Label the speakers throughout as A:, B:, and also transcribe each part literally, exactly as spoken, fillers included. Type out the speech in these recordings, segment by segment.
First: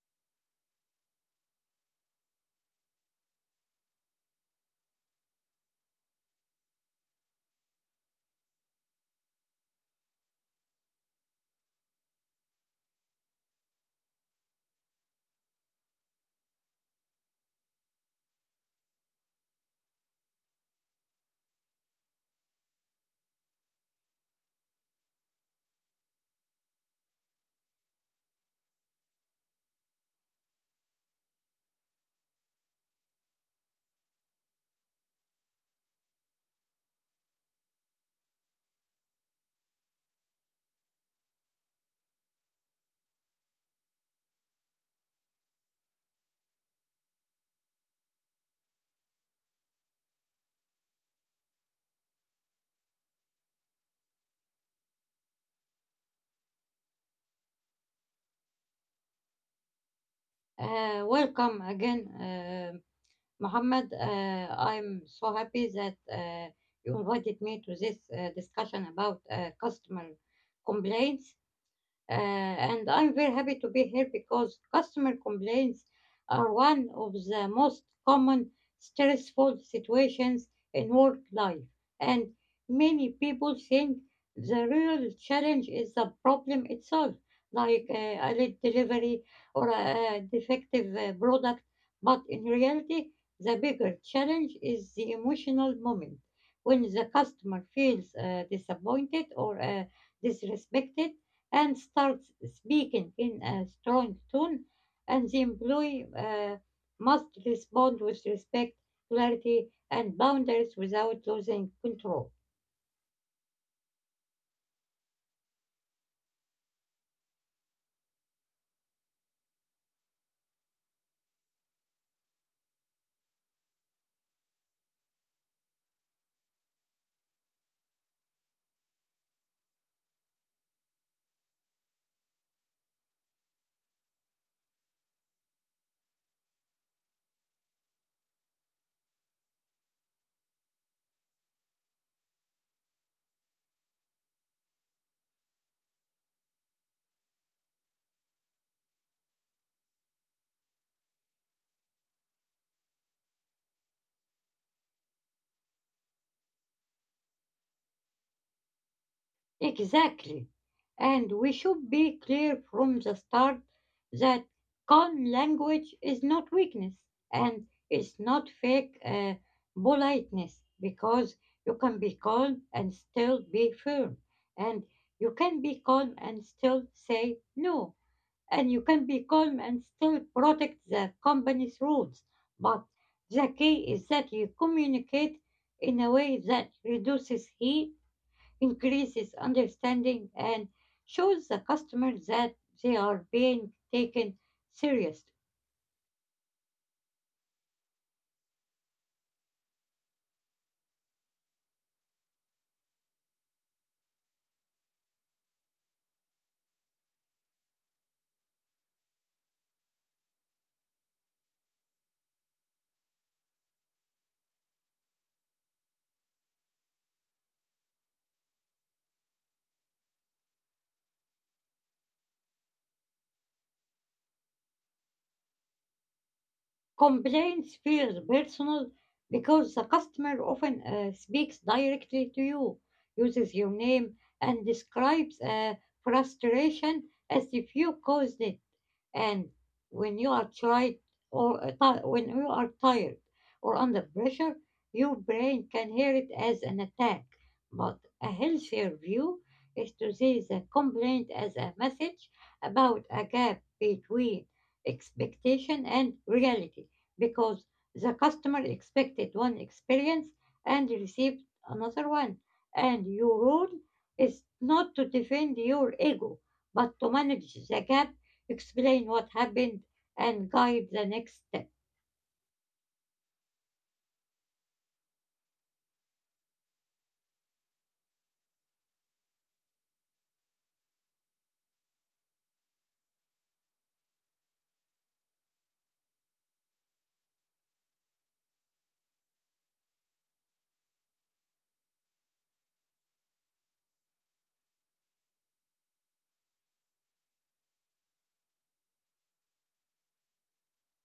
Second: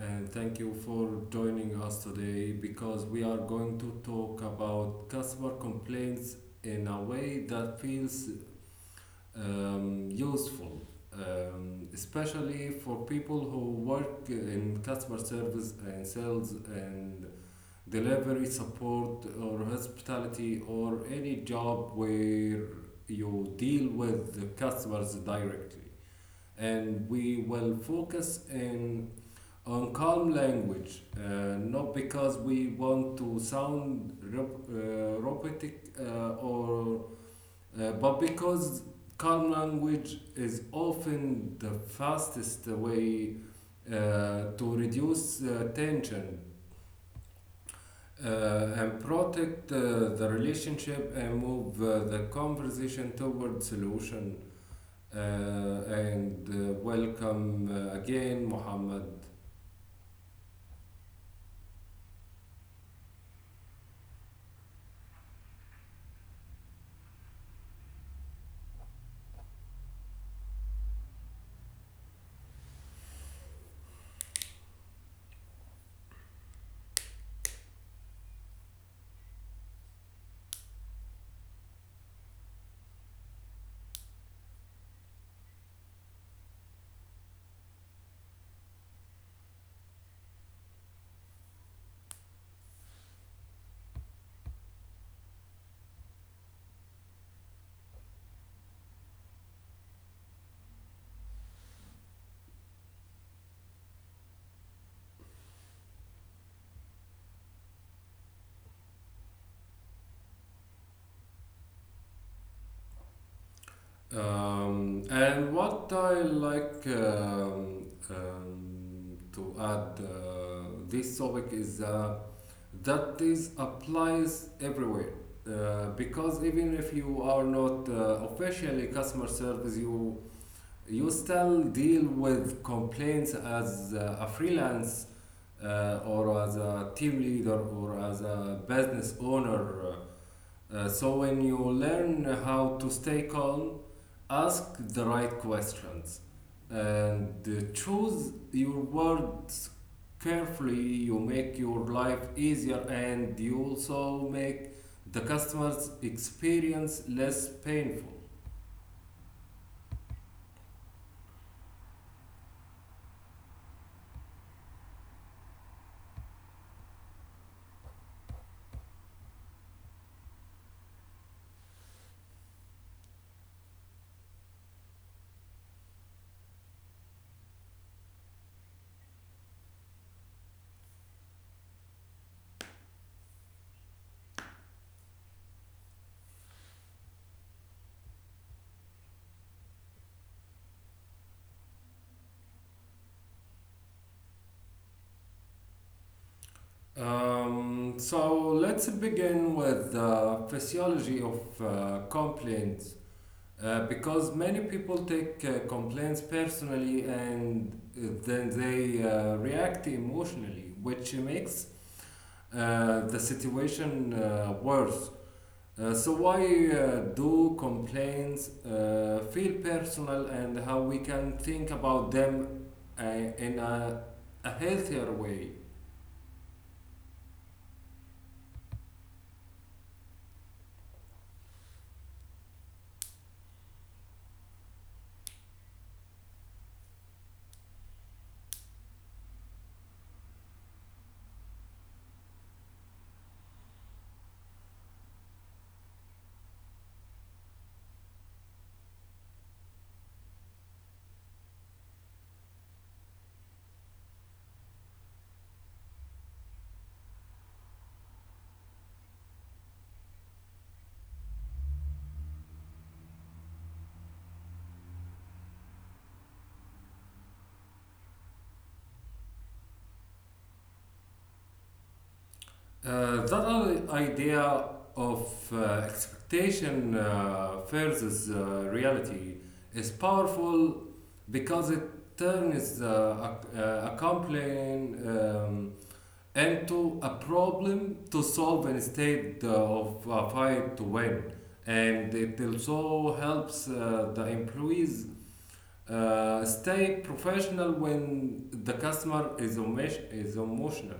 A: and thank you for joining us today, because we are going to talk about customer complaints in a way that feels um, useful, um, especially for people who work in customer service and sales and delivery support or hospitality or any job where you deal with the customers directly. And we will focus in on calm language, uh, not because we want to sound rep- uh, robotic uh, or uh, but because calm language is often the fastest way uh, to reduce uh, tension uh, and protect uh, the relationship, and move uh, the conversation toward solution. Uh, and uh, Welcome uh, again, Mohammed.
B: Uh, welcome again, uh, Mohammed. Uh, I'm so happy that uh, you invited me to this uh, discussion about uh, customer complaints. Uh, and I'm very happy to be here because customer complaints are one of the most common stressful situations in work life. And many people think the real challenge is the problem itself, like uh, a late delivery or a, a defective uh, product. But in reality, the bigger challenge is the emotional moment when the customer feels uh, disappointed or uh, disrespected and starts speaking in a strong tone, and the employee uh, must respond with respect, clarity, and boundaries without losing control.
A: Um, and what I like um, um, to add uh, this topic is uh, that this applies everywhere. Uh, because even if you are not uh, officially customer service, you you still deal with complaints as uh, a freelance uh, or as a team leader or as a business owner. Uh, so when you learn how to stay calm, ask the right questions, and uh, choose your words carefully, you make your life easier, and you also make the customer's experience less painful.
B: Exactly. And we should be clear from the start that calm language is not weakness and it's not fake uh, politeness, because you can be calm and still be firm, and you can be calm and still say no, and you can be calm and still protect the company's rules. But the key is that you communicate in a way that reduces heat, increases understanding, and shows the customer that they are being taken seriously.
A: Um, so let's begin with the physiology of uh, complaints. Uh, because many people take uh, complaints personally, and uh, then they uh, react emotionally, which makes uh, the situation uh, worse. Uh, so why uh, do complaints uh, feel personal, and how we can think about them uh, in a, a healthier way?
B: Complaints feel personal because the customer often uh, speaks directly to you, uses your name, and describes uh, frustration as if you caused it. And when you are tried or uh, ti- when you are tired or under pressure, your brain can hear it as an attack. But a healthier view is to see the complaint as a message about a gap between expectation and reality, because the customer expected one experience and received another one. And your role is not to defend your ego, but to manage the gap, explain what happened, and guide the next step.
A: Uh, that idea of uh, expectation uh, versus uh, reality is powerful because it turns uh, a, uh, a complaint um, into a problem to solve instead of a fight to win. And it also helps uh, the employees uh, stay professional when the customer is, emotion- is emotional.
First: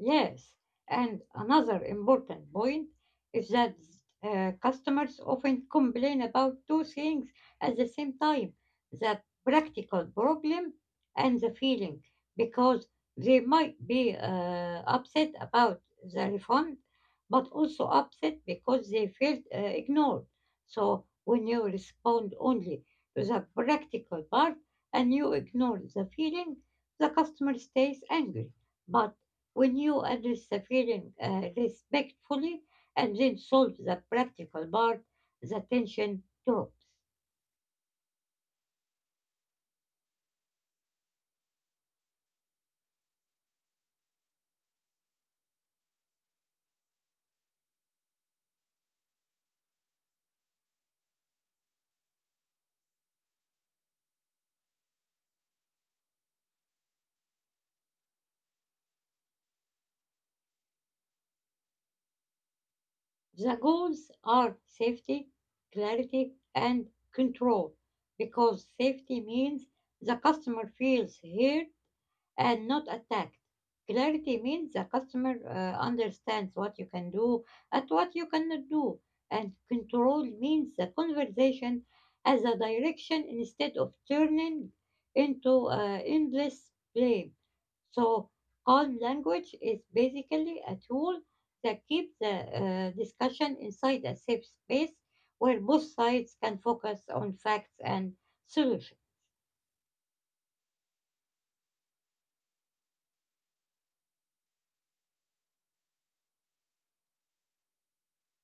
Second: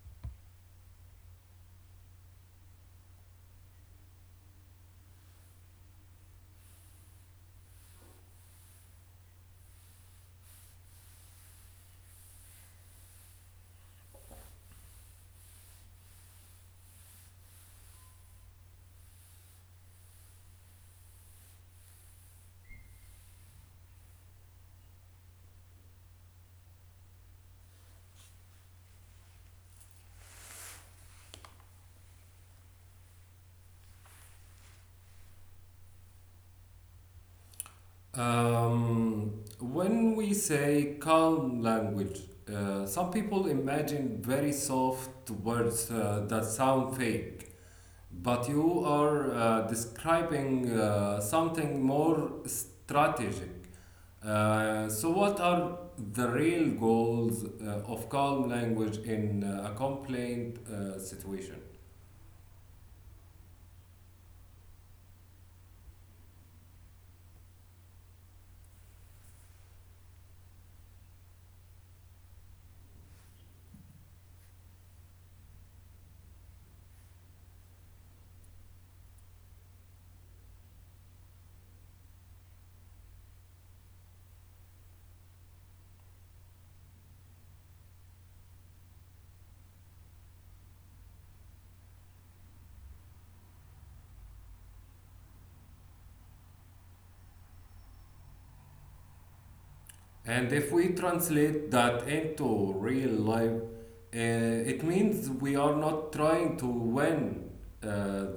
B: Yes, and another important point is that uh, customers often complain about two things at the same time, the practical problem and the feeling, because they might be uh, upset about the refund, but also upset because they felt uh, ignored. So when you respond only to the practical part and you ignore the feeling, the customer stays angry. But when you address the feeling uh, respectfully and then solve the practical part, the tension drops.
A: Um, when we say calm language, uh, some people imagine very soft words uh, that sound fake, but you are uh, describing uh, something more strategic. Uh, so, what are the real goals uh, of calm language in uh, a complaint uh, situation?
B: The goals are safety, clarity, and control, because safety means the customer feels heard and not attacked. Clarity means the customer uh, understands what you can do and what you cannot do. And control means the conversation as a direction instead of turning into uh, endless blame. So, calm language is basically a tool that keeps the uh, discussion inside a safe space where both sides can focus on facts and solutions.
A: And if we translate that into real life, uh, it means we are not trying to win uh,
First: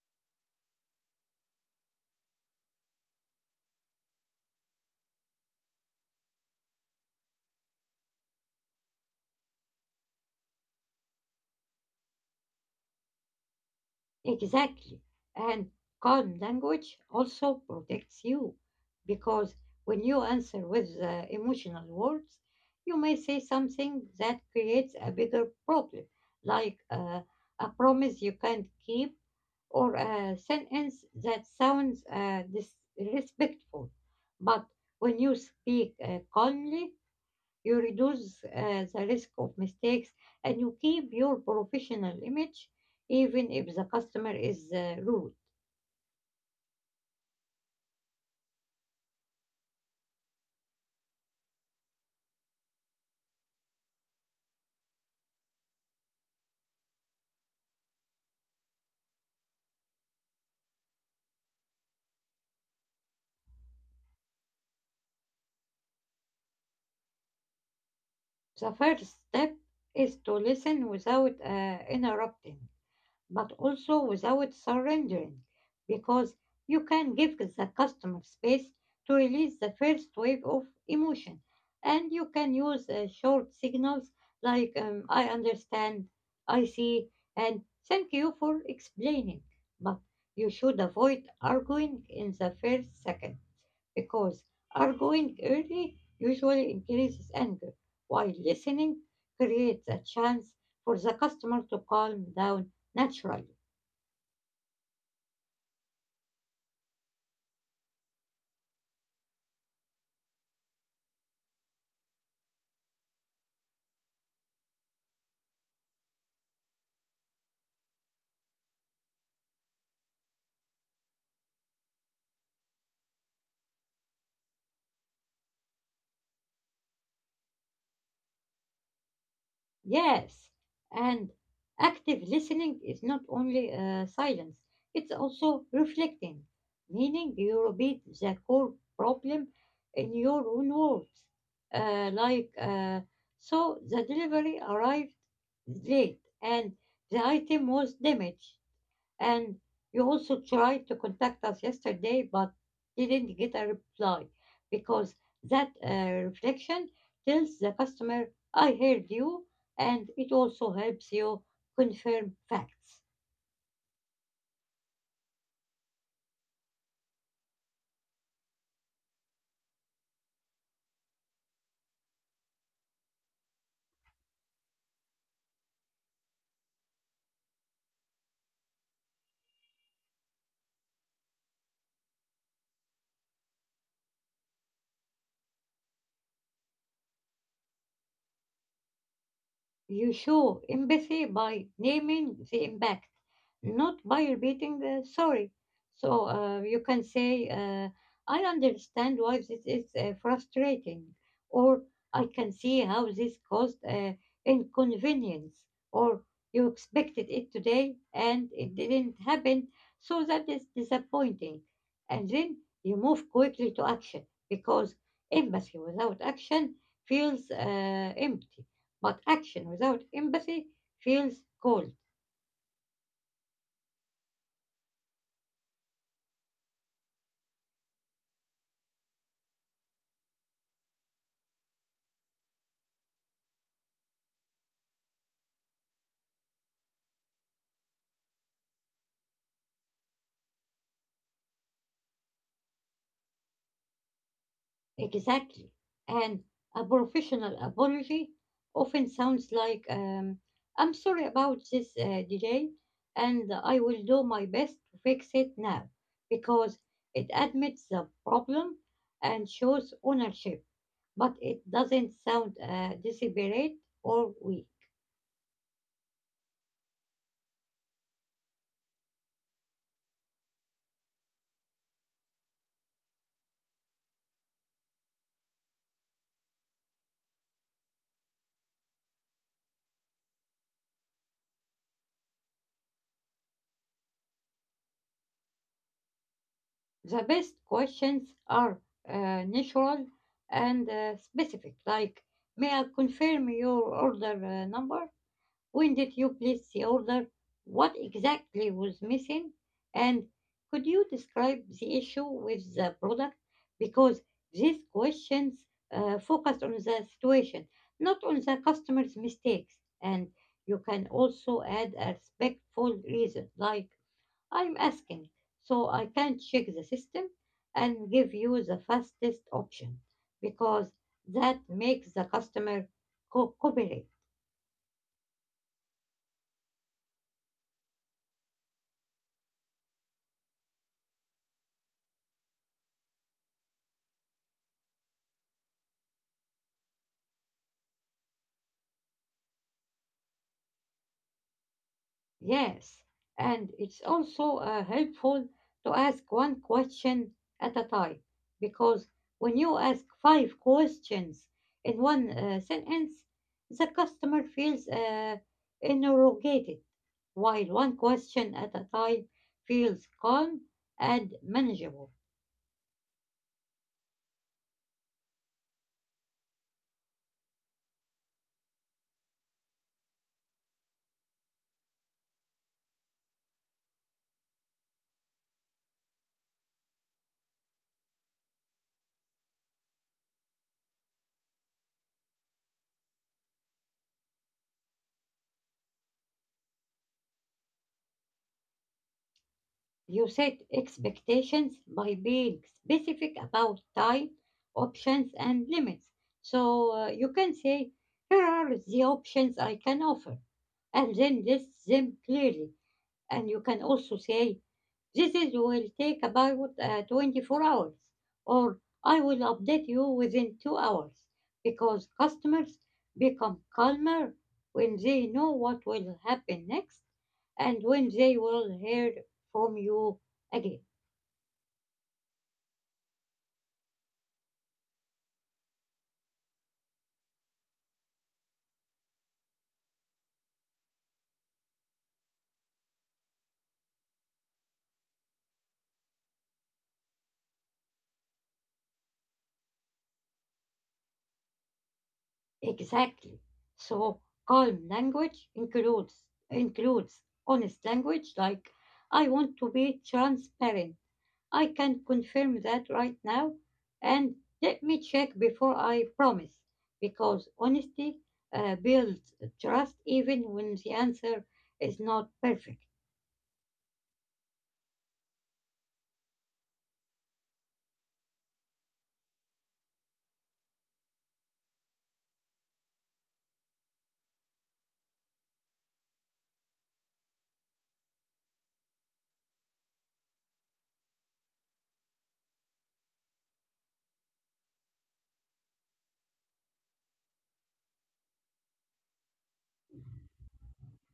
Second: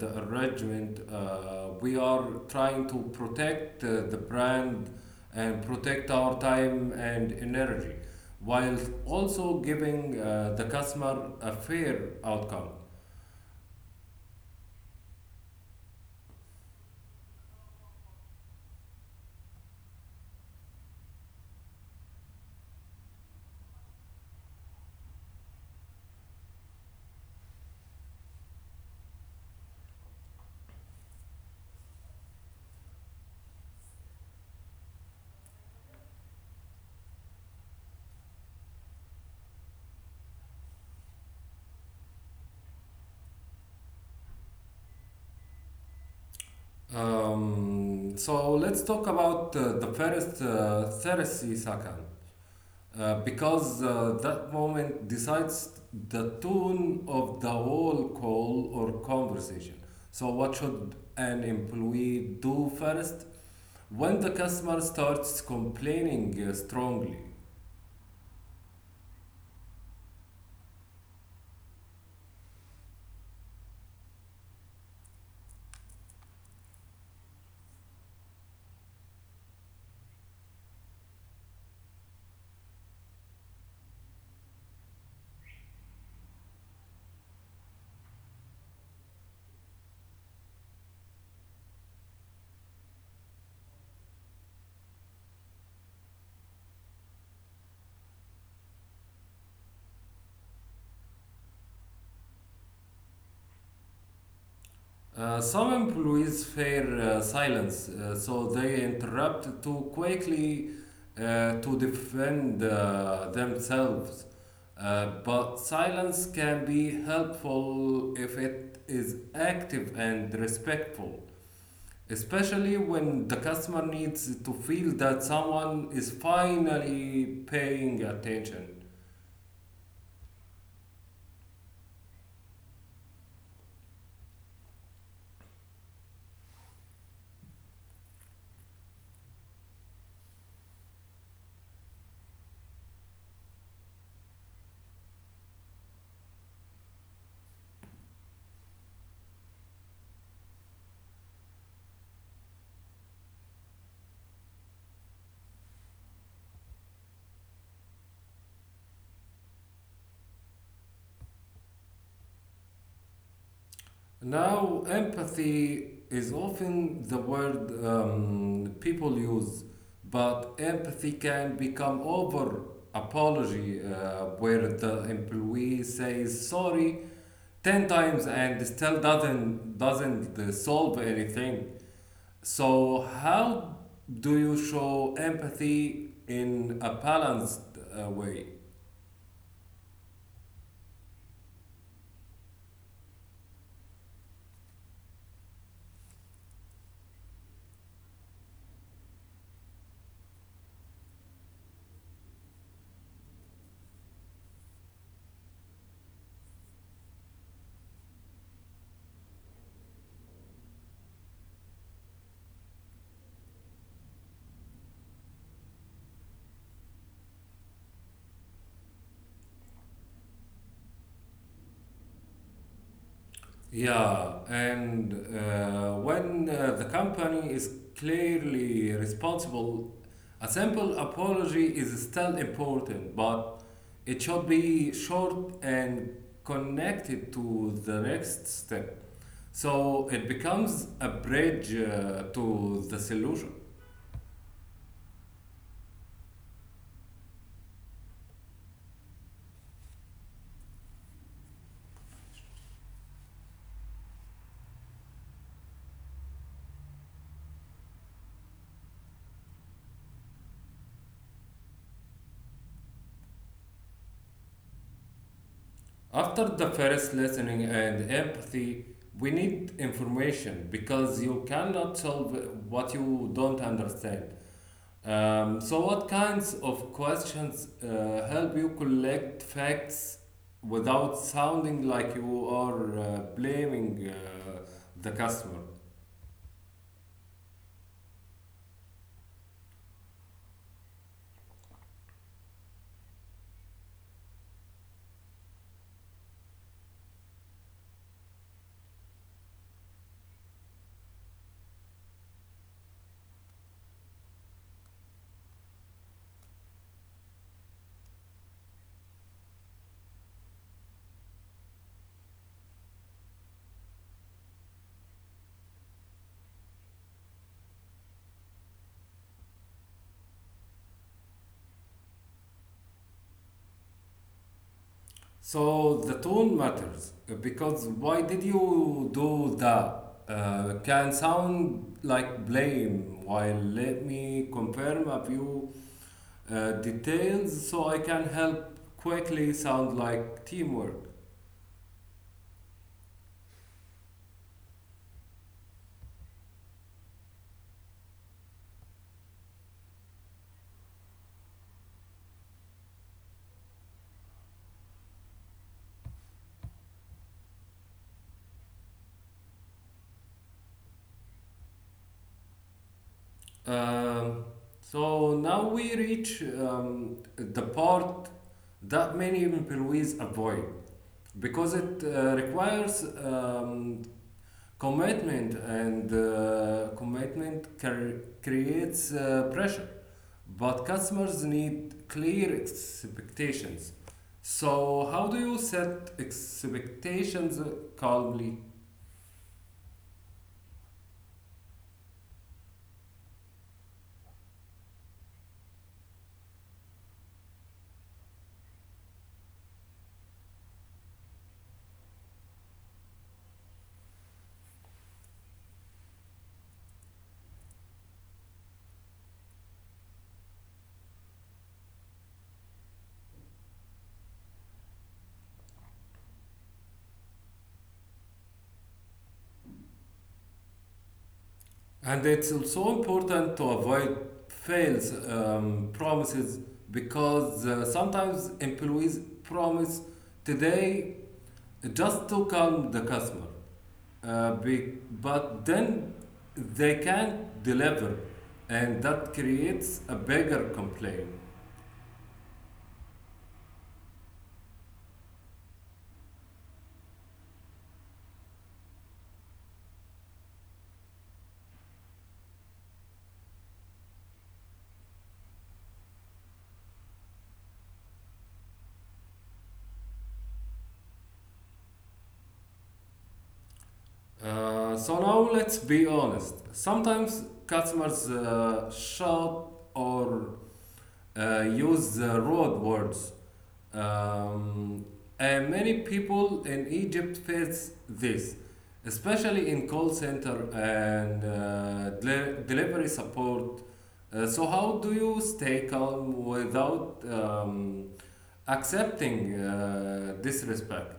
A: the arrangement. Uh, we are trying to protect uh, the brand and protect our time and energy, while also giving uh, the customer a fair outcome.
B: Exactly. And calm language also protects you, because when you answer with uh, emotional words, you may say something that creates a bigger problem, like uh, a promise you can't keep or a sentence that sounds uh, disrespectful. But when you speak uh, calmly, you reduce uh, the risk of mistakes, and you keep your professional image even if the customer is uh, rude.
A: Um, so let's talk about uh, the first uh, Therese Sakan. Uh, because uh, that moment decides the tone of the whole call or conversation. So, what should an employee do first when the customer starts complaining uh, strongly?
B: The first step is to listen without uh, interrupting, but also without surrendering, because you can give the customer space to release the first wave of emotion. And you can use uh, short signals like, um, I understand, I see, and thank you for explaining. But you should avoid arguing in the first second, because arguing early usually increases anger, while listening creates a chance for the customer to calm down natural.
A: Uh, some employees fear uh, silence, uh, so they interrupt too quickly uh, to defend uh, themselves. Uh, but silence can be helpful if it is active and respectful, especially when the customer needs to feel that someone is finally paying attention.
B: Yes. And active listening is not only uh, silence, it's also reflecting, meaning you repeat the core problem in your own words. Uh, like, uh, so the delivery arrived late and the item was damaged. And you also tried to contact us yesterday, but didn't get a reply, because that uh, reflection tells the customer, I heard you, and it also helps you confirm facts.
A: Now, empathy is often the word um, people use, but empathy can become over apology, uh, where the employee says sorry ten times and still doesn't, doesn't uh, solve anything. So, how do you show empathy in a balanced uh, way?
B: You show empathy by naming the impact, not by repeating uh, sorry. So uh, you can say, uh, I understand why this is uh, frustrating, or I can see how this caused uh, inconvenience, or you expected it today and it didn't happen, so that is disappointing. And then you move quickly to action, because empathy without action feels uh, empty. But action without empathy feels cold.
A: Yeah, and uh, when uh, the company is clearly responsible, a simple apology is still important, but it should be short and connected to the next step. So it becomes a bridge uh, to the solution.
B: Exactly. And a professional apology often sounds like, um, I'm sorry about this uh, delay, and I will do my best to fix it now, because it admits the problem and shows ownership, but it doesn't sound uh, desperate or weak.
A: After the first listening and empathy, we need information because you cannot solve what you don't understand. Um, so, what kinds of questions uh, help you collect facts without sounding like you are uh, blaming uh, the customer?
B: The best questions are uh, natural and uh, specific, like, may I confirm your order uh, number? When did you place the order? What exactly was missing? And could you describe the issue with the product? Because these questions uh, focus on the situation, not on the customer's mistakes. And you can also add a respectful reason, like, I'm asking, so I can check the system and give you the fastest option, because that makes the customer co- cooperate.
A: So, the tone matters uh, because "Why did you do that?" Uh, can sound like blame, while "Let me confirm a few uh, details so I can help quickly" sound like teamwork.
B: Yes, and it's also uh, helpful to ask one question at a time, because when you ask five questions in one uh, sentence, the customer feels uh, interrogated, while one question at a time feels calm and manageable.
A: Um, so now we reach um, the part that many employees avoid because it uh, requires um, commitment, and uh, commitment cre- creates uh, pressure. But customers need clear expectations. So, how do you set expectations calmly?
B: You set expectations by being specific about time, options, and limits. So uh, you can say, here are the options I can offer, and then list them clearly. And you can also say, this is will take about uh, twenty-four hours, or I will update you within two hours, because customers become calmer when they know what will happen next and when they will hear from you again.
A: And it's also so important to avoid false um, promises, because uh, sometimes employees promise today just to calm the customer, uh, be, but then they can't deliver, and that creates a bigger complaint.
B: Exactly. So calm language includes includes honest language, like, I want to be transparent, I can confirm that right now. And let me check before I promise, because honesty uh, builds trust even when the answer is not perfect.
A: Uh, so now let's be honest. Sometimes customers uh, shout or uh, use the road words. Um, and many people in Egypt face this, especially in call center and uh, deli- delivery support. Uh, so, how do you stay calm without um, accepting uh, disrespect?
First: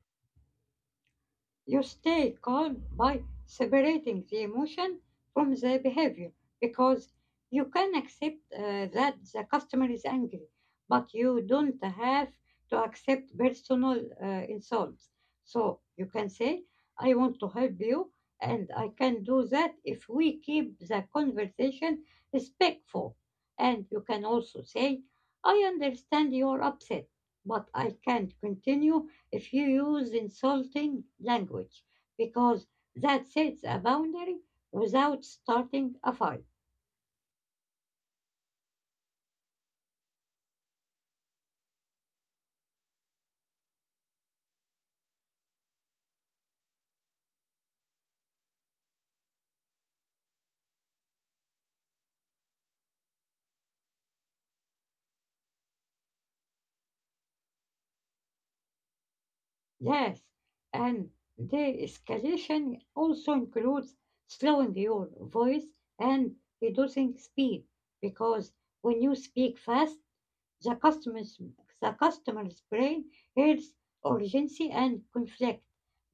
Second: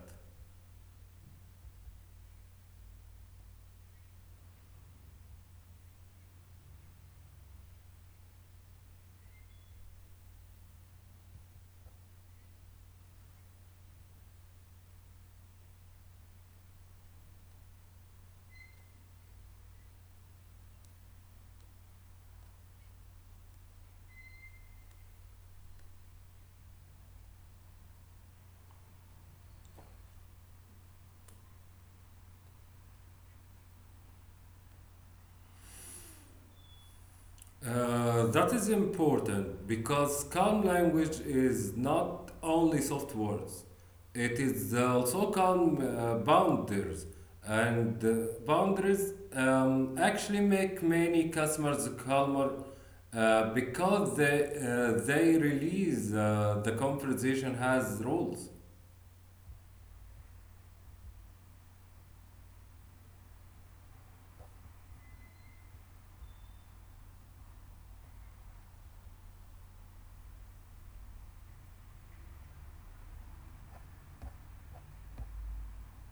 B: You stay calm by separating the emotion from the behavior, because you can accept uh, that the customer is angry, but you don't have to accept personal uh, insults. So you can say, I want to help you, and I can do that if we keep the conversation respectful. And you can also say, I understand you're upset, but I can't continue if you use insulting language, because that sets a boundary without starting a fight.
A: Uh, that is important because calm language is not only soft words, it is also calm uh, boundaries. And uh, boundaries um, actually make many customers calmer uh, because they, uh, they release uh, the conversation has rules.
B: Yes, and the escalation also includes slowing your voice and reducing speed, because when you speak fast, The customer's, the customer's brain hears urgency and conflict,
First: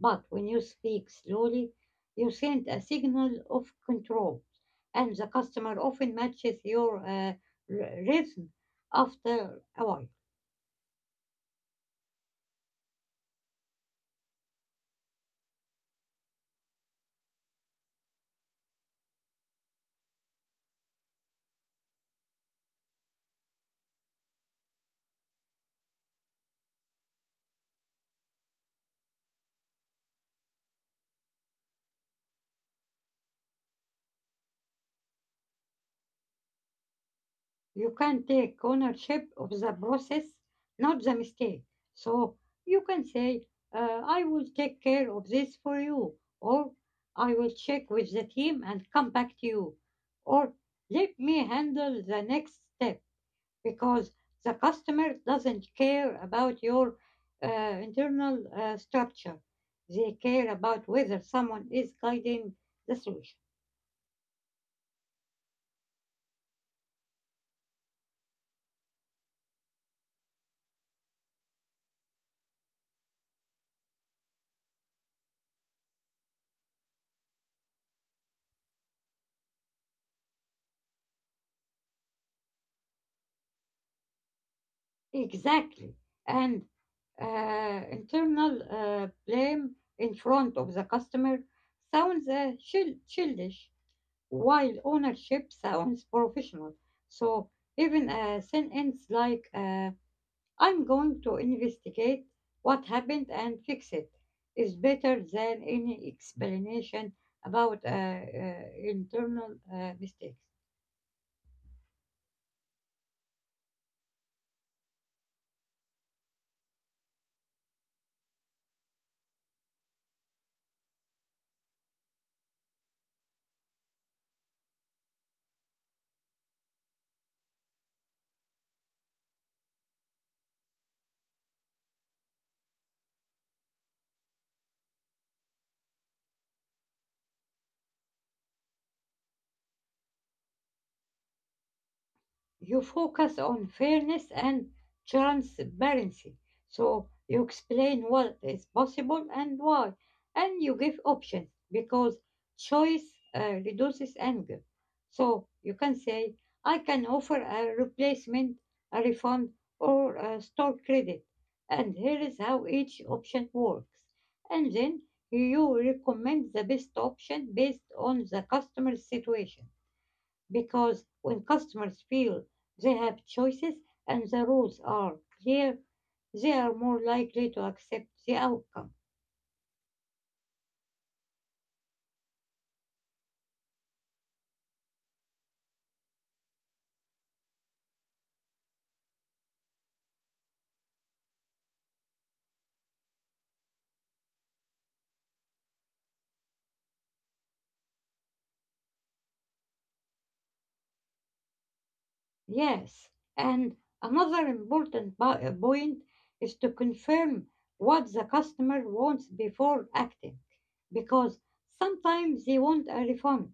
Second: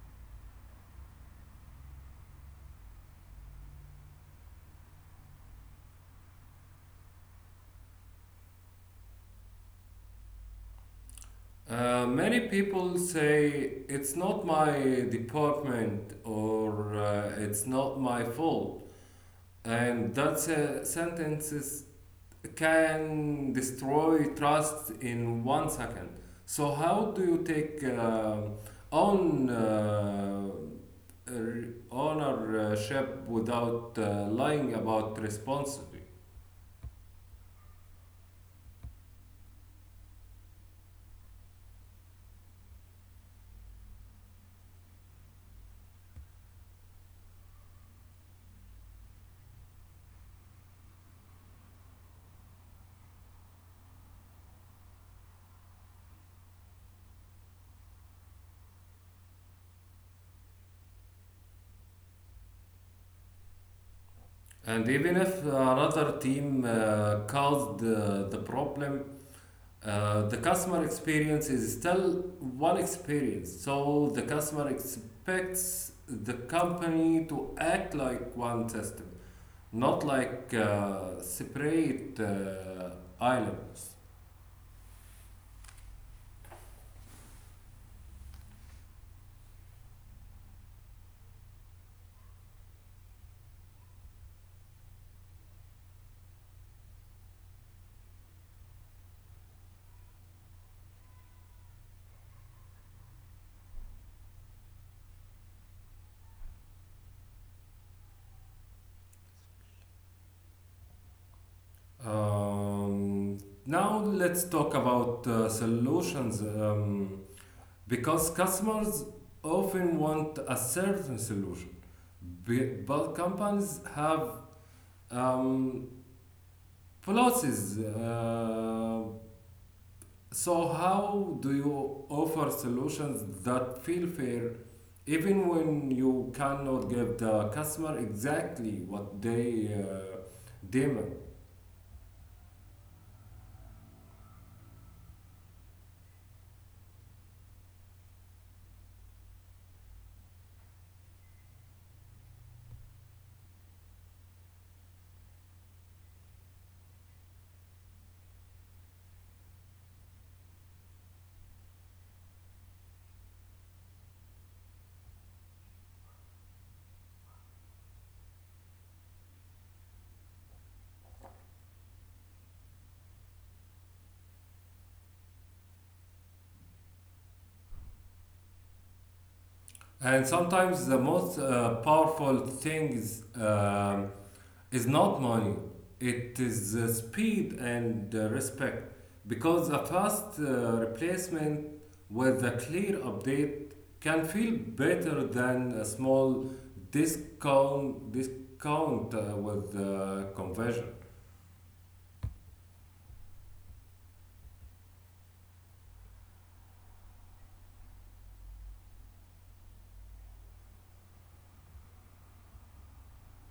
B: but when you speak slowly, you send a signal of control, and the customer often matches your uh, r- rhythm after a while.
A: Uh, many people say "It's not my department" or uh, "It's not my fault," and that uh, sentences can destroy trust in one second. So how do you take uh, own uh, r- ownership without uh, lying about responsibility?
B: You can take ownership of the process, not the mistake. So you can say, uh, I will take care of this for you, or I will check with the team and come back to you, or let me handle the next step, because the customer doesn't care about your uh, internal uh, structure. They care about whether someone is guiding the solution.
A: And even if another team uh, caused uh, the problem, Uh, the customer experience is still one experience. So the customer expects the company to act like one system, not like uh, separate uh, islands.
B: Exactly. And uh, internal uh, blame in front of the customer sounds uh, chill- childish, while ownership sounds professional. So even a sentence like, uh, I'm going to investigate what happened and fix it, is better than any explanation about uh, uh, internal uh, mistake.
A: Um, Now let's talk about uh, solutions, um, because customers often want a certain solution, but companies have um, policies. uh, So, how do you offer solutions that feel fair even when you cannot give the customer exactly what they uh, demand?
B: You focus on fairness and transparency. So you explain what is possible and why, and you give options, because choice uh, reduces anger. So you can say, I can offer a replacement, a refund, or a store credit, and here is how each option works. And then you recommend the best option based on the customer's situation, because when customers feel they have choices and the rules are clear, they are more likely to accept the outcome.
A: And sometimes the most uh, powerful things um, is not money. It is uh, speed and uh, respect, because a fast uh, replacement with a clear update can feel better than a small discount discount uh, with uh, conversion.
B: Yes, and another important bu- uh, point is to confirm what the customer wants before acting, because sometimes they want a refund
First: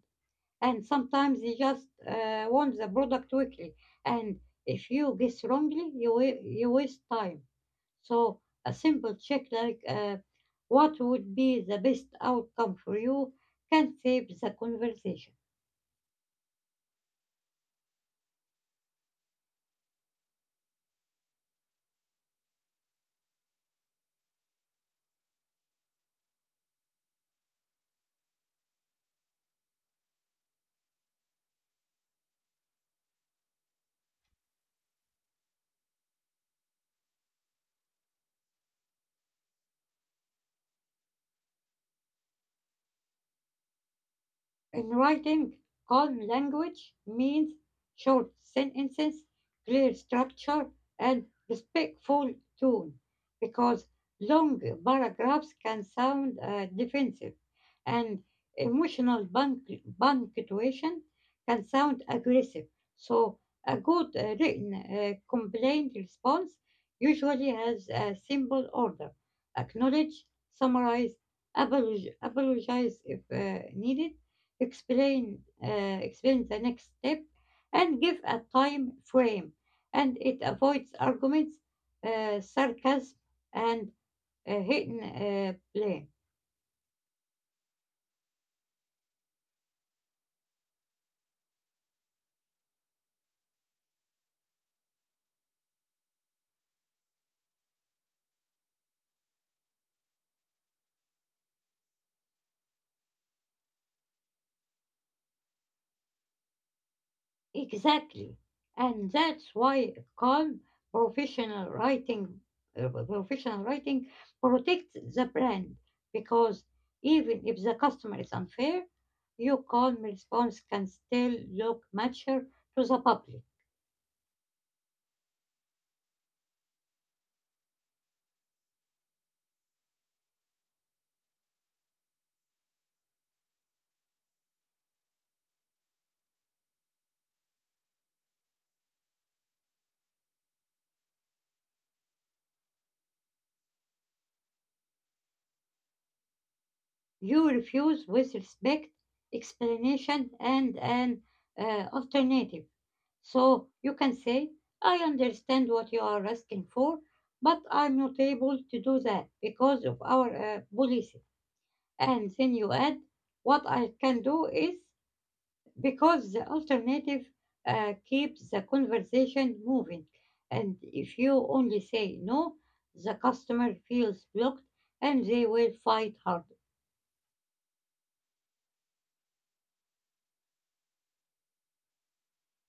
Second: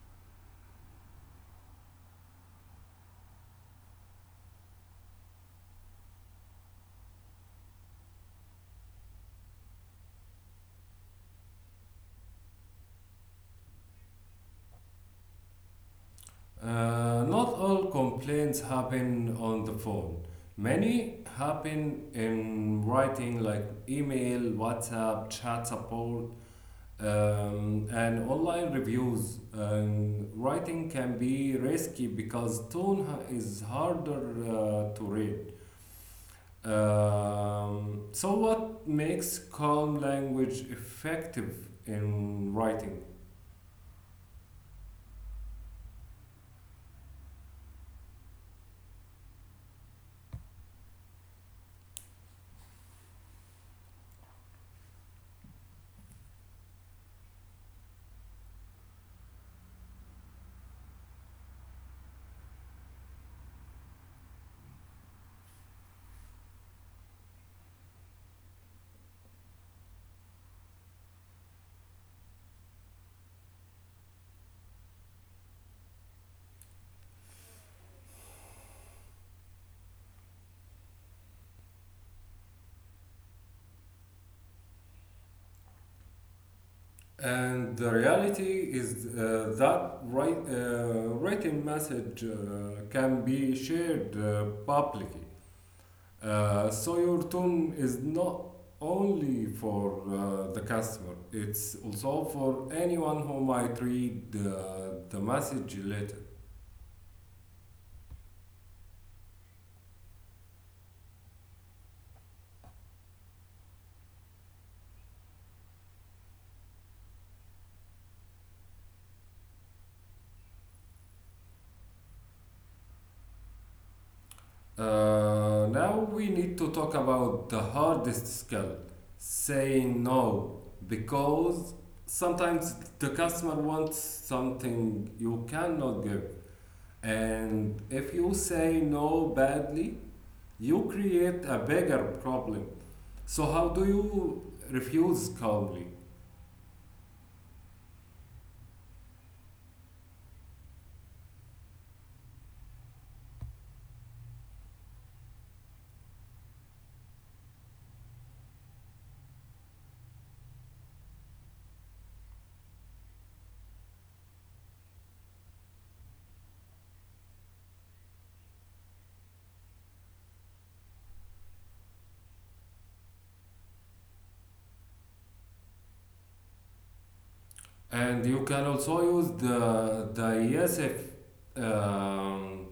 B: and sometimes they just uh, want the product quickly. And if you guess wrongly, you wa- you waste time. So a simple check, like, uh, what would be the best outcome for you, can save the conversation.
A: Uh, not all complaints happen on the phone. Many happen in writing, like email, WhatsApp, chat support, um, and online reviews. And writing can be risky because tone ha- is harder uh, to read. Um, so what makes calm language effective in writing?
B: In writing, calm language means short sentences, clear structure, and respectful tone, because long paragraphs can sound uh, defensive, and emotional punct- punctuation can sound aggressive. So, a good uh, written uh, complaint response usually has a simple order: acknowledge, summarize, apologize if uh, needed, explain uh, explain the next step, and give a time frame. And it avoids arguments, uh, sarcasm, and uh, hidden uh, blame.
A: And the reality is uh, that write, uh, written message uh, can be shared uh, publicly. Uh, so your tone is not only for uh, the customer, it's also for anyone who might read uh, the message later.
B: Exactly. And that's why calm professional writing uh, professional writing protects the brand, because even if the customer is unfair, your calm response can still look mature to the public.
A: Uh, now we need to talk about the hardest skill, saying no, because sometimes the customer wants something you cannot give. And if you say no badly, you create a bigger problem. So how do you refuse calmly?
B: You refuse with respect, explanation, and an uh, alternative. So you can say, I understand what you are asking for, but I'm not able to do that because of our uh, policy. And then you add, what I can do is, because the alternative uh, keeps the conversation moving. And if you only say no, the customer feels blocked and they will fight hard.
A: And you can also use the the E S F um,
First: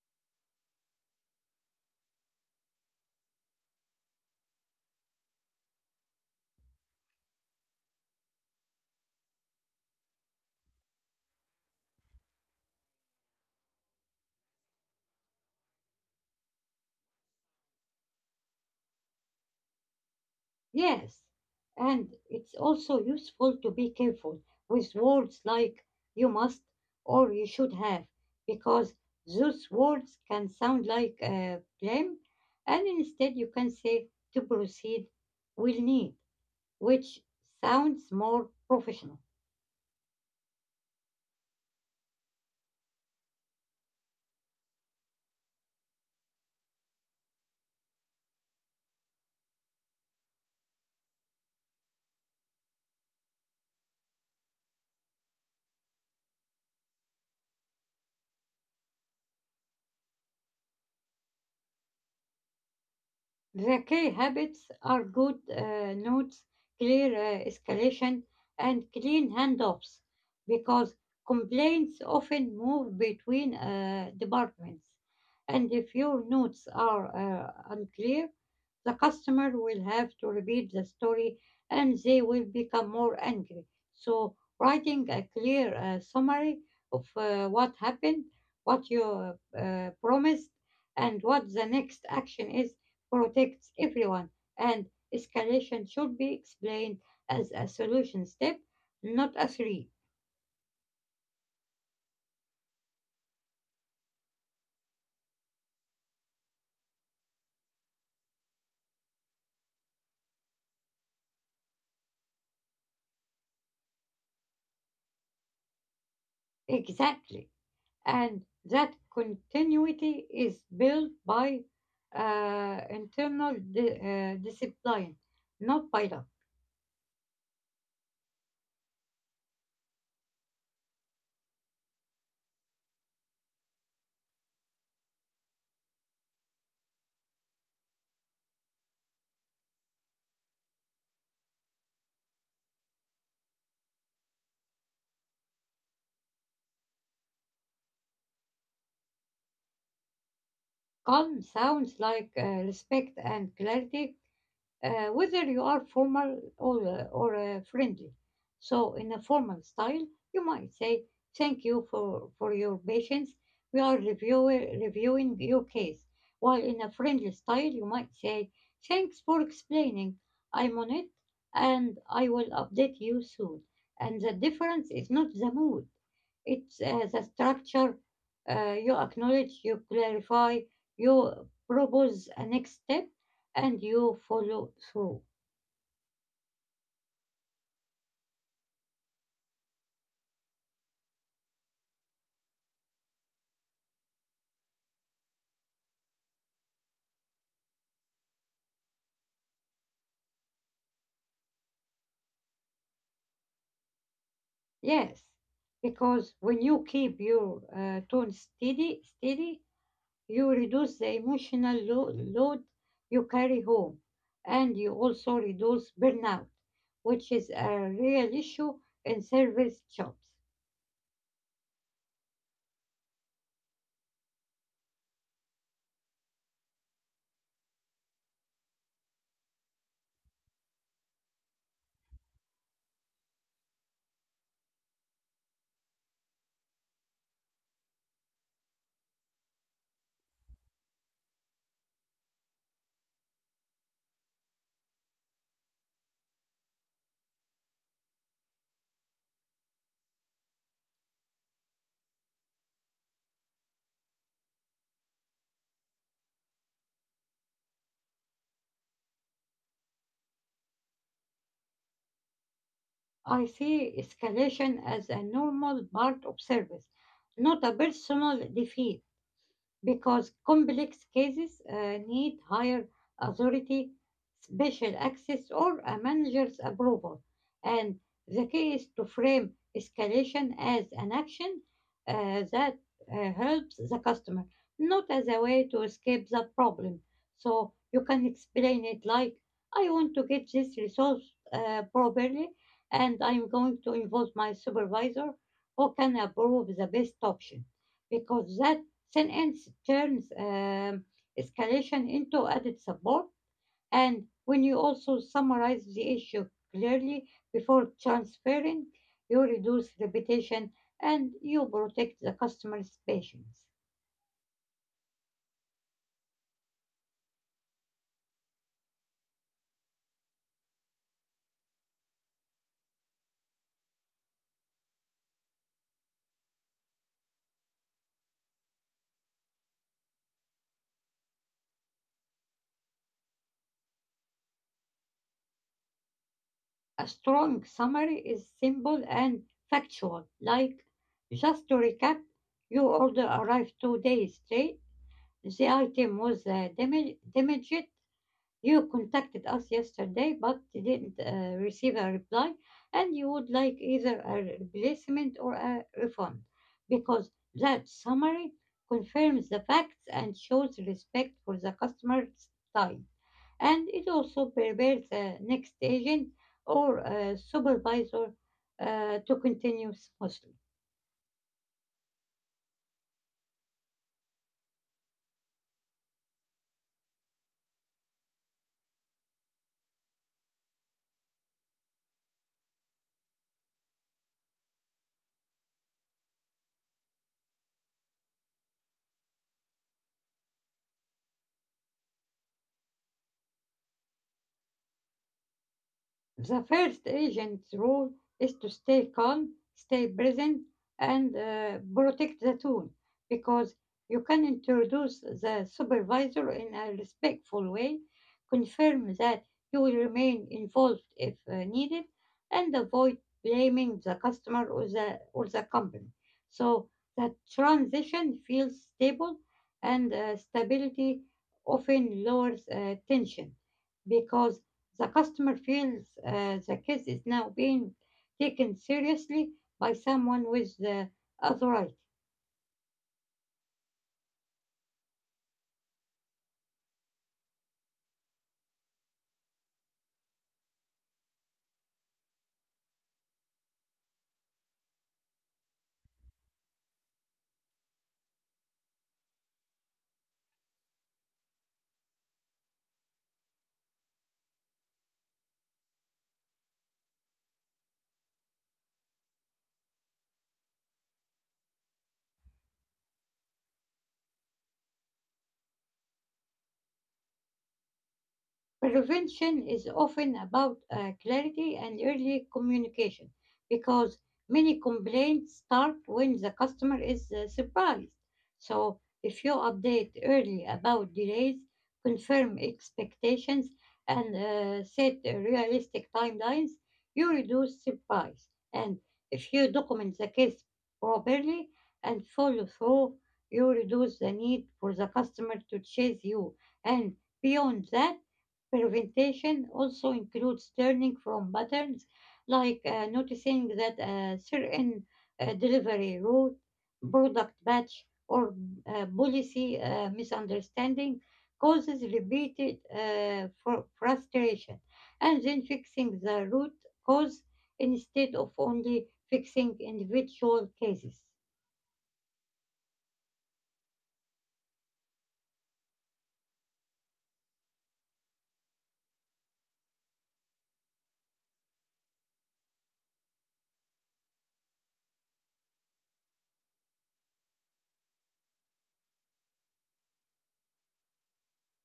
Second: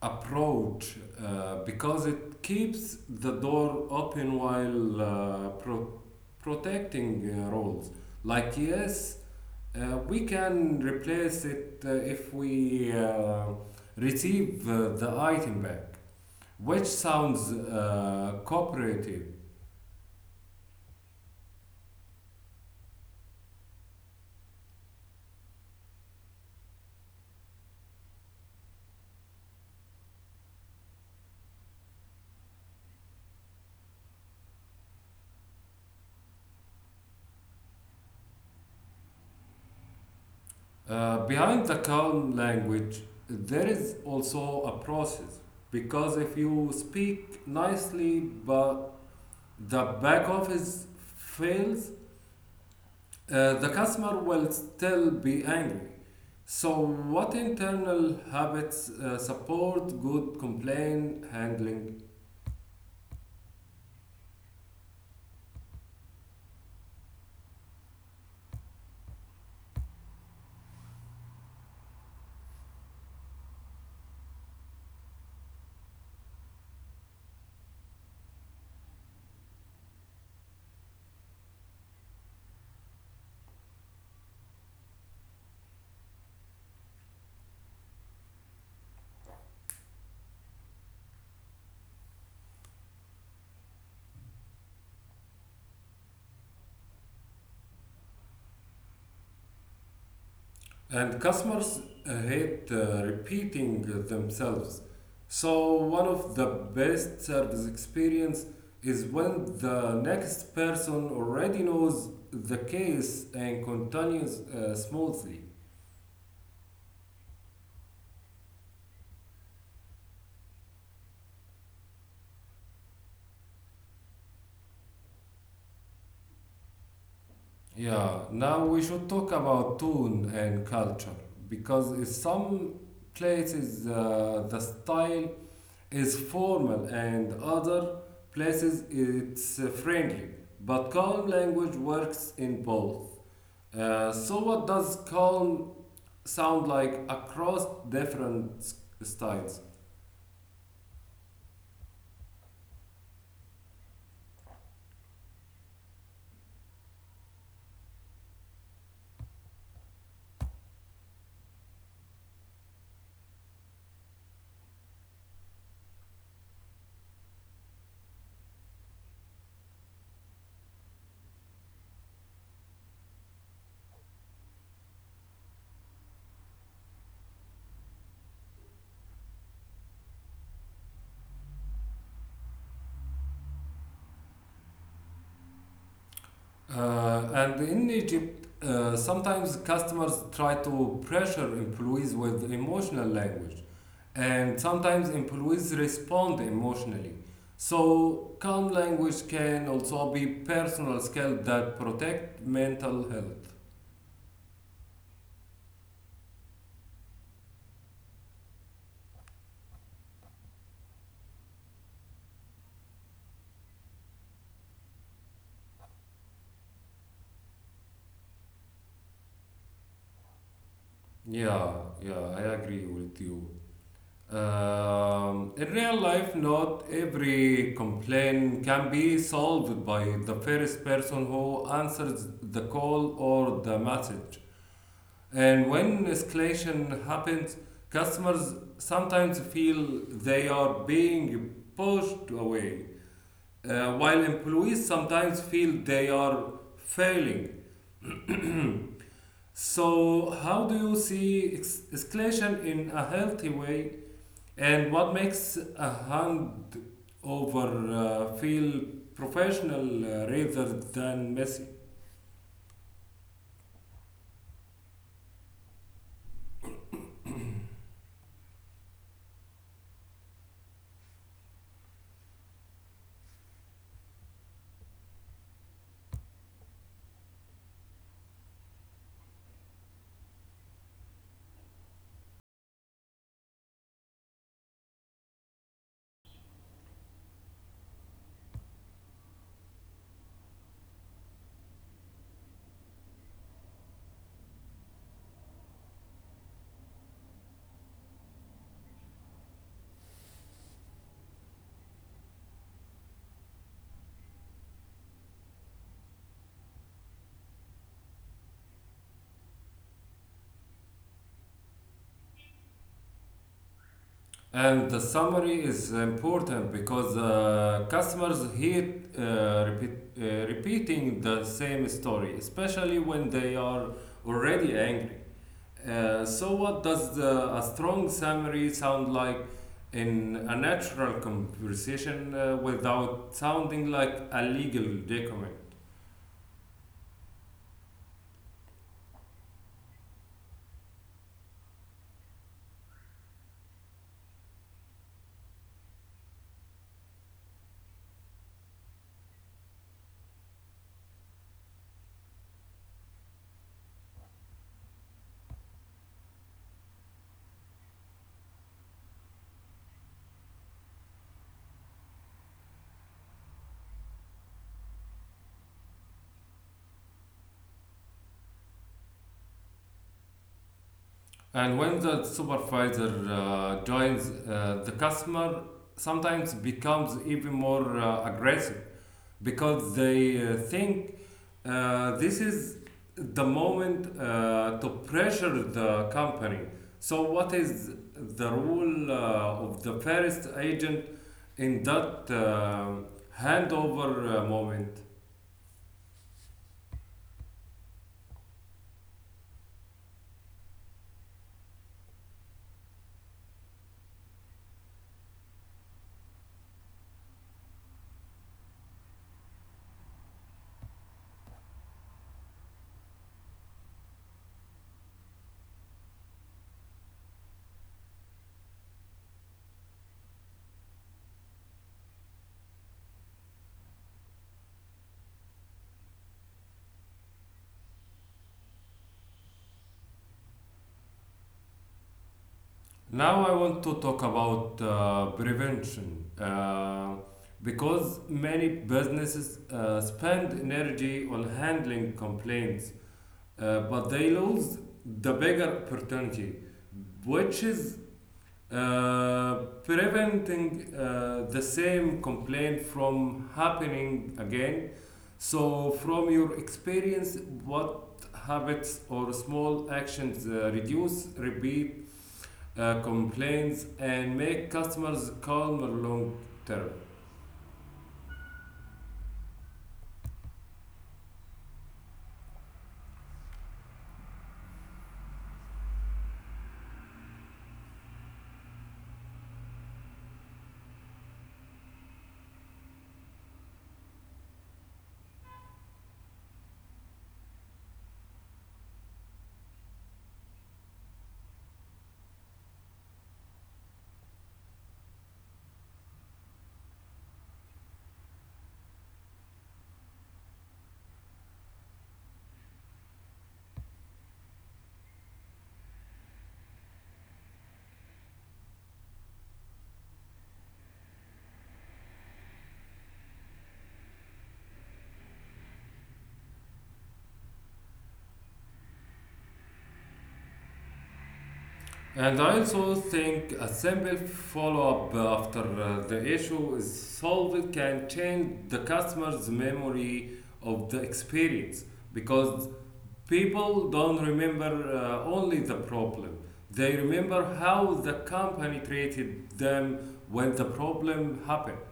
A: approach uh, because it keeps the door open while uh, pro- protecting uh, roles. Like yes, uh, we can replace it uh, if we uh, receive uh, the item back, which sounds uh, cooperative.
B: Yes, and it's also useful to be careful with words like you must or you should have, because those words can sound like uh, blame, and instead you can say to proceed, will need, which sounds more professional.
A: Uh, behind the calm language, there is also a process, because if you speak nicely but the back office fails, uh, the customer will still be angry. So, what internal habits uh, support good complaint handling?
B: The key habits are good uh, notes, clear uh, escalation, and clean handoffs because complaints often move between uh, departments. And if your notes are uh, unclear, the customer will have to repeat the story and they will become more angry. So, writing a clear uh, summary of uh, what happened, what you uh, promised, and what the next action is protects everyone, and escalation should be explained as a solution step, not a threat.
A: And customers uh, hate uh, repeating themselves. So one of the best service experience is when the next person already knows the case and continues uh, smoothly.
B: Exactly. And that continuity is built by uh, internal di- uh, discipline, not by luck.
A: Yeah, now we should talk about tone and culture, because in some places uh, the style is formal, and other places it's uh, friendly. But calm language works in both. Uh, so, what does calm sound like across different s- styles?
B: Calm sounds like uh, respect and clarity uh, whether you are formal or, uh, or uh, friendly. So, in a formal style, you might say, Thank you for, for your patience. We are review- reviewing your case. While in a friendly style, you might say, Thanks for explaining. I'm on it and I will update you soon. And the difference is not the mood, it's as a structure. Uh, you acknowledge, you clarify, you propose a next step, and you follow through.
A: Uh, and in Egypt, uh, sometimes customers try to pressure employees with emotional language, and sometimes employees respond emotionally. So calm language can also be personal skill that protect mental health.
B: Yes, because when you keep your uh, tone steady, steady, you reduce the emotional lo- load you carry home, and you also reduce burnout, which is a real issue in service jobs.
A: Yeah, yeah, I agree with you. Um, in real life, not every complaint can be solved by the first person who answers the call or the message. And when escalation happens, customers sometimes feel they are being pushed away, uh, while employees sometimes feel they are failing. So, how do you see ex- escalation in a healthy way, and what makes a hand over uh, feel professional uh, rather than messy?
B: I see escalation as a normal part of service, not a personal defeat because complex cases uh, need higher authority, special access, or a manager's approval. And the key is to frame escalation as an action uh, that uh, helps the customer, not as a way to escape the problem. So you can explain it like, I want to get this resolved uh, properly, and I'm going to involve my supervisor who can approve the best option because that sentence turns um, escalation into added support, and when you also summarize the issue clearly before transferring, you reduce repetition and you protect the customer's patience.
A: And the summary is important because uh, customers hate uh, repeat, uh, repeating the same story, especially when they are already angry. Uh, so, what does the, a strong summary sound like in a natural conversation uh, without sounding like a legal document?
B: A strong summary is simple and factual, like just to recap, your order arrived two days late. The item was uh, damage- damaged. You contacted us yesterday but didn't uh, receive a reply, and you would like either a replacement or a refund because that summary confirms the facts and shows respect for the customer's time. And it also prepares the next agent or uh, supervisor uh, to continue smoothly.
A: And when the supervisor uh, joins, uh, the customer sometimes becomes even more uh, aggressive because they uh, think uh, this is the moment uh, to pressure the company. So, what is the role uh, of the first agent in that um handover uh, moment?
B: The first agent's role is to stay calm, stay present, and uh, protect the tone, because you can introduce the supervisor in a respectful way, confirm that you will remain involved if uh, needed, and avoid blaming the customer or the, or the company. So the transition feels stable, and uh, stability often lowers uh, tension because the customer feels uh, the case is now being taken seriously by someone with the authority.
A: Now, I want to talk about uh, prevention, uh, because many businesses uh, spend energy on handling complaints, Uh, but they lose the bigger opportunity, which is uh, preventing uh, the same complaint from happening again. So, from your experience, what habits or small actions uh, reduce repeat uh, complaints and make customers calmer long term?
B: Prevention is often about uh, clarity and early communication because many complaints start when the customer is uh, surprised. So, if you update early about delays, confirm expectations, and uh, set realistic timelines, you reduce surprise. And if you document the case properly and follow through, you reduce the need for the customer to chase you. And beyond that, prevention also includes learning from patterns, like uh, noticing that a certain uh, delivery route, product batch, or uh, policy uh, misunderstanding causes repeated uh, fr- frustration, and then fixing the root cause instead of only fixing individual cases.
A: And I also think a simple follow up after uh, the issue is solved can change the customer's memory of the experience, because people don't remember uh, only the problem, they remember how the company treated them when the problem happened.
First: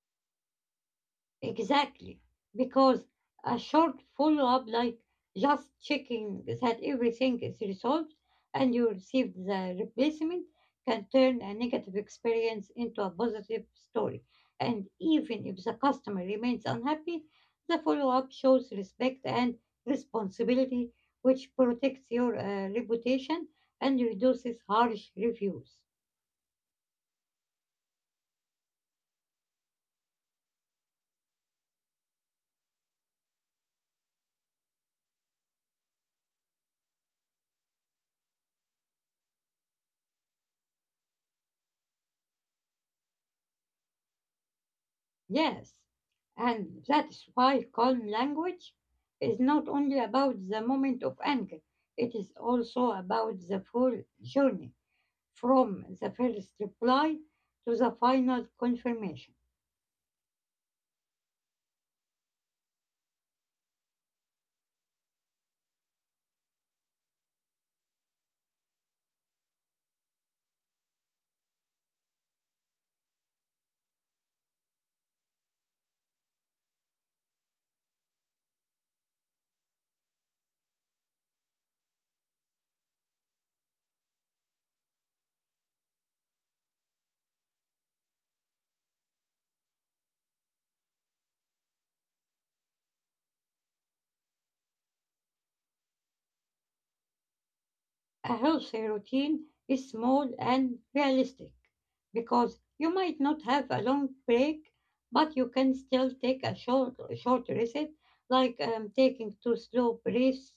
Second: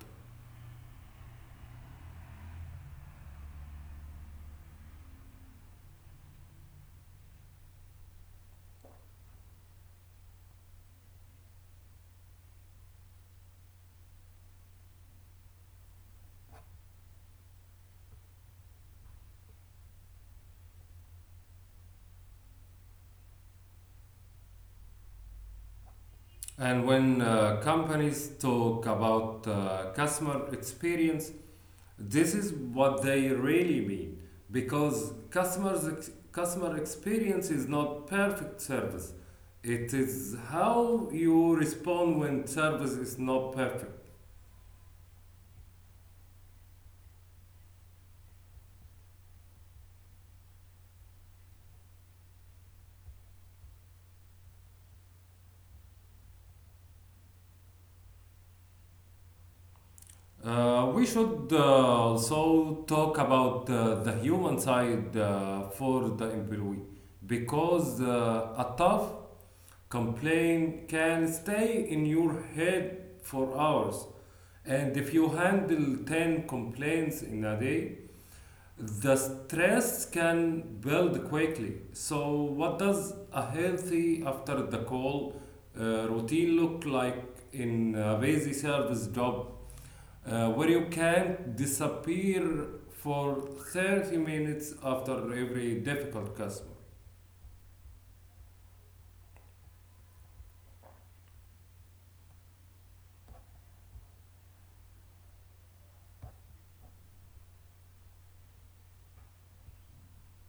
B: Exactly. Because a short follow-up, like just checking that everything is resolved and you received the replacement, can turn a negative experience into a positive story. And even if the customer remains unhappy, the follow-up shows respect and responsibility, which protects your uh, reputation and reduces harsh reviews.
A: And when uh, companies talk about uh, customer experience, this is what they really mean, because customers ex- customer experience is not perfect service. It is how you respond when service is not perfect.
B: Yes, and that's why calm language is not only about the moment of anger, it is also about the full journey from the first reply to the final confirmation.
A: Uh, we should uh, also talk about uh, the human side uh, for the employee, because uh, a tough complaint can stay in your head for hours. And if you handle ten complaints in a day, the stress can build quickly. So, what does a healthy after the call uh, routine look like in a busy service job uh, where you can disappear for thirty minutes after every difficult customer?
B: A healthy routine is small and realistic because you might not have a long break, but you can still take a short, short reset, like um, taking two slow breaths,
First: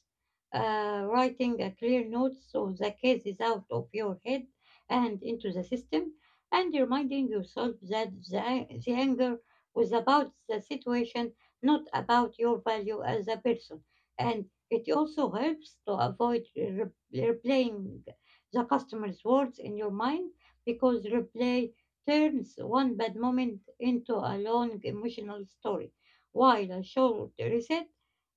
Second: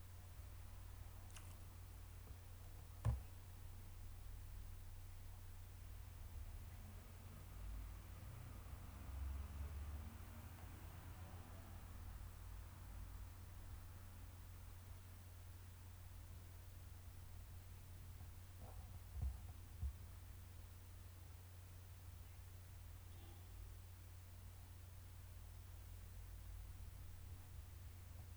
B: uh, writing a clear note so the case is out of your head and into the system, and reminding yourself that the, the anger was about the situation, not about your value as a person. And it also helps to avoid re- replaying the customer's words in your mind because replay turns one bad moment into a long emotional story, while a short reset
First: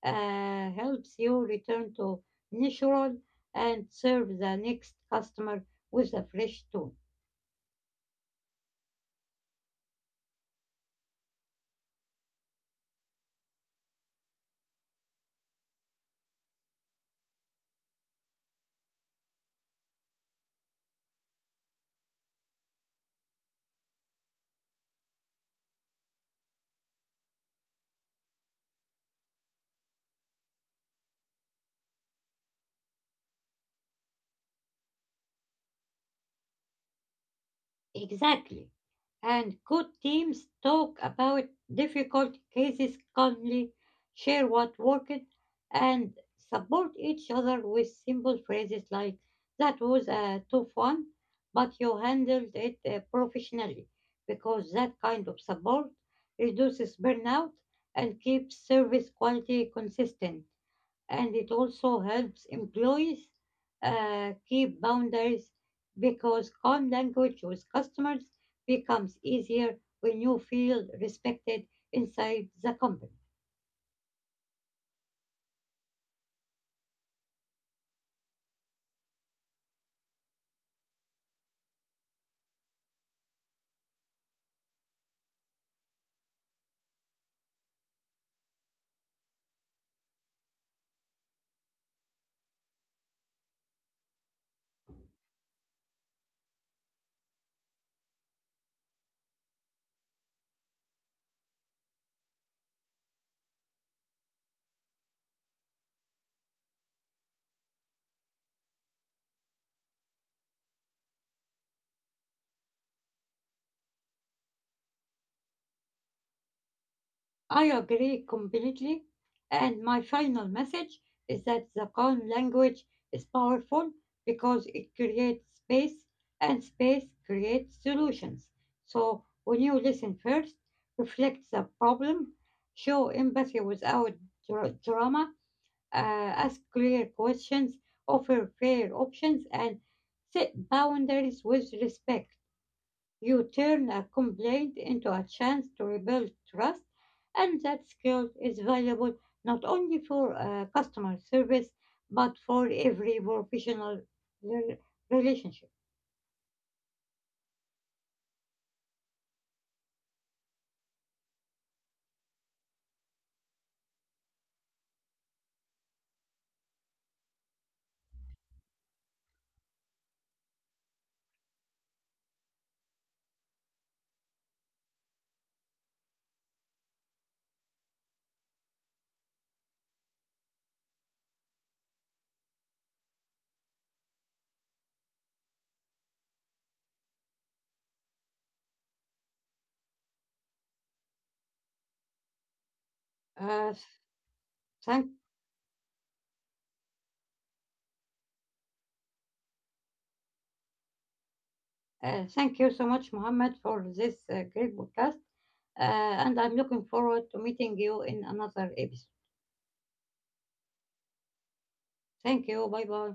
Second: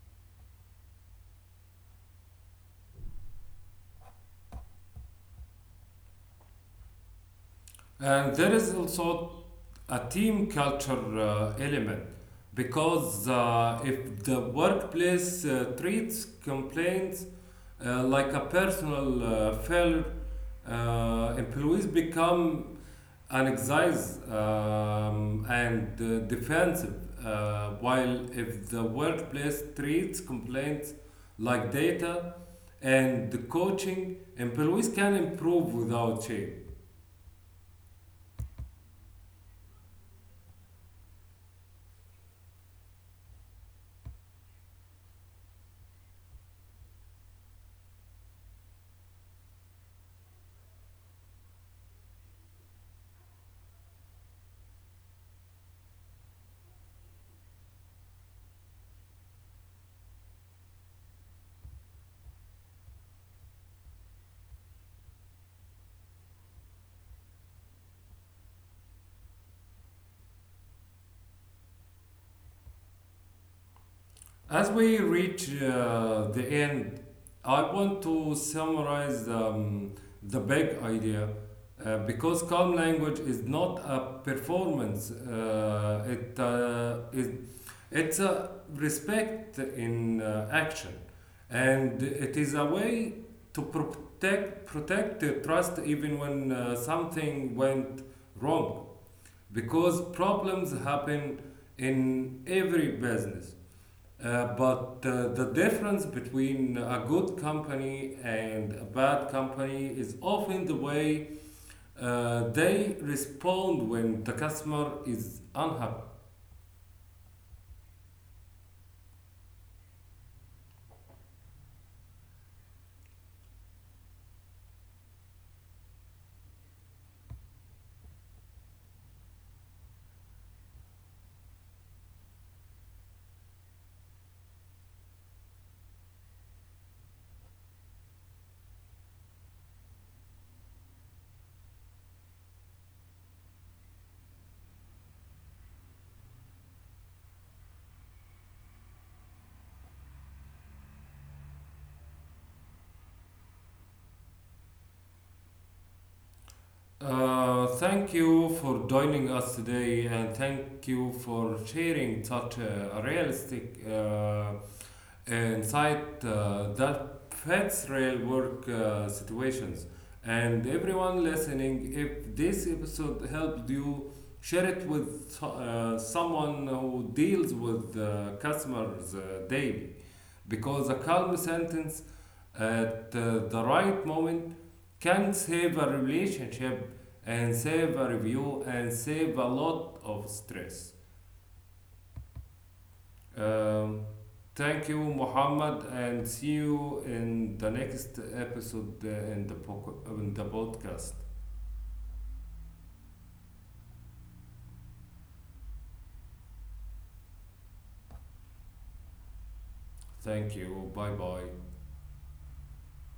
B: uh, helps you return to natural and serve the next customer with a fresh tone.
A: And there is also a team culture uh, element, because uh, if the workplace uh, treats complaints uh, like a personal uh, failure, uh, employees become anxious um, and uh, defensive. Uh, while if the workplace treats complaints like data and coaching, employees can improve without shame.
B: Exactly. And good teams talk about difficult cases calmly, share what worked, and support each other with simple phrases like, that was a tough one, but you handled it uh, professionally, because that kind of support reduces burnout and keeps service quality consistent, and it also helps employees uh, keep boundaries because calm language with customers becomes easier when you feel respected inside the company.
A: As we reach uh, the end, I want to summarize um, the big idea, uh, because calm language is not a performance, uh, it, uh, it, it's a respect in uh, action, and it is a way to protect, protect the trust even when uh, something went wrong, because problems happen in every business, uh, but uh, the difference between a good company and a bad company is often the way uh, they respond when the customer is unhappy.
B: I agree completely. And my final message is that the calm language is powerful because it creates space and space creates solutions. So when you listen first, reflect the problem, show empathy without dra- drama, uh, ask clear questions, offer fair options, and set boundaries with respect. You turn a complaint into a chance to rebuild trust, and that skill is valuable not only for uh, customer service but for every professional rel- relationship.
A: Uh, thank you for joining us today, and thank you for sharing such a realistic uh, and cite uh, that fits real work uh, situations. And everyone listening, if this episode helped you, share it with so, uh, someone who deals with uh, customers uh, daily. Because a calm sentence at uh, the right moment can save a relationship, and save a review, and save a lot of stress.
B: Uh,
A: Um, Thank you,
B: thank,
A: Muhammad, and see you in the next episode uh, in the, po- in the podcast.
B: uh, Thank you so much, Mohammed, for this uh, great podcast, uh, and I'm looking forward to meeting you in another episode.
A: Thank you. Bye bye.
B: Thank you. Bye bye.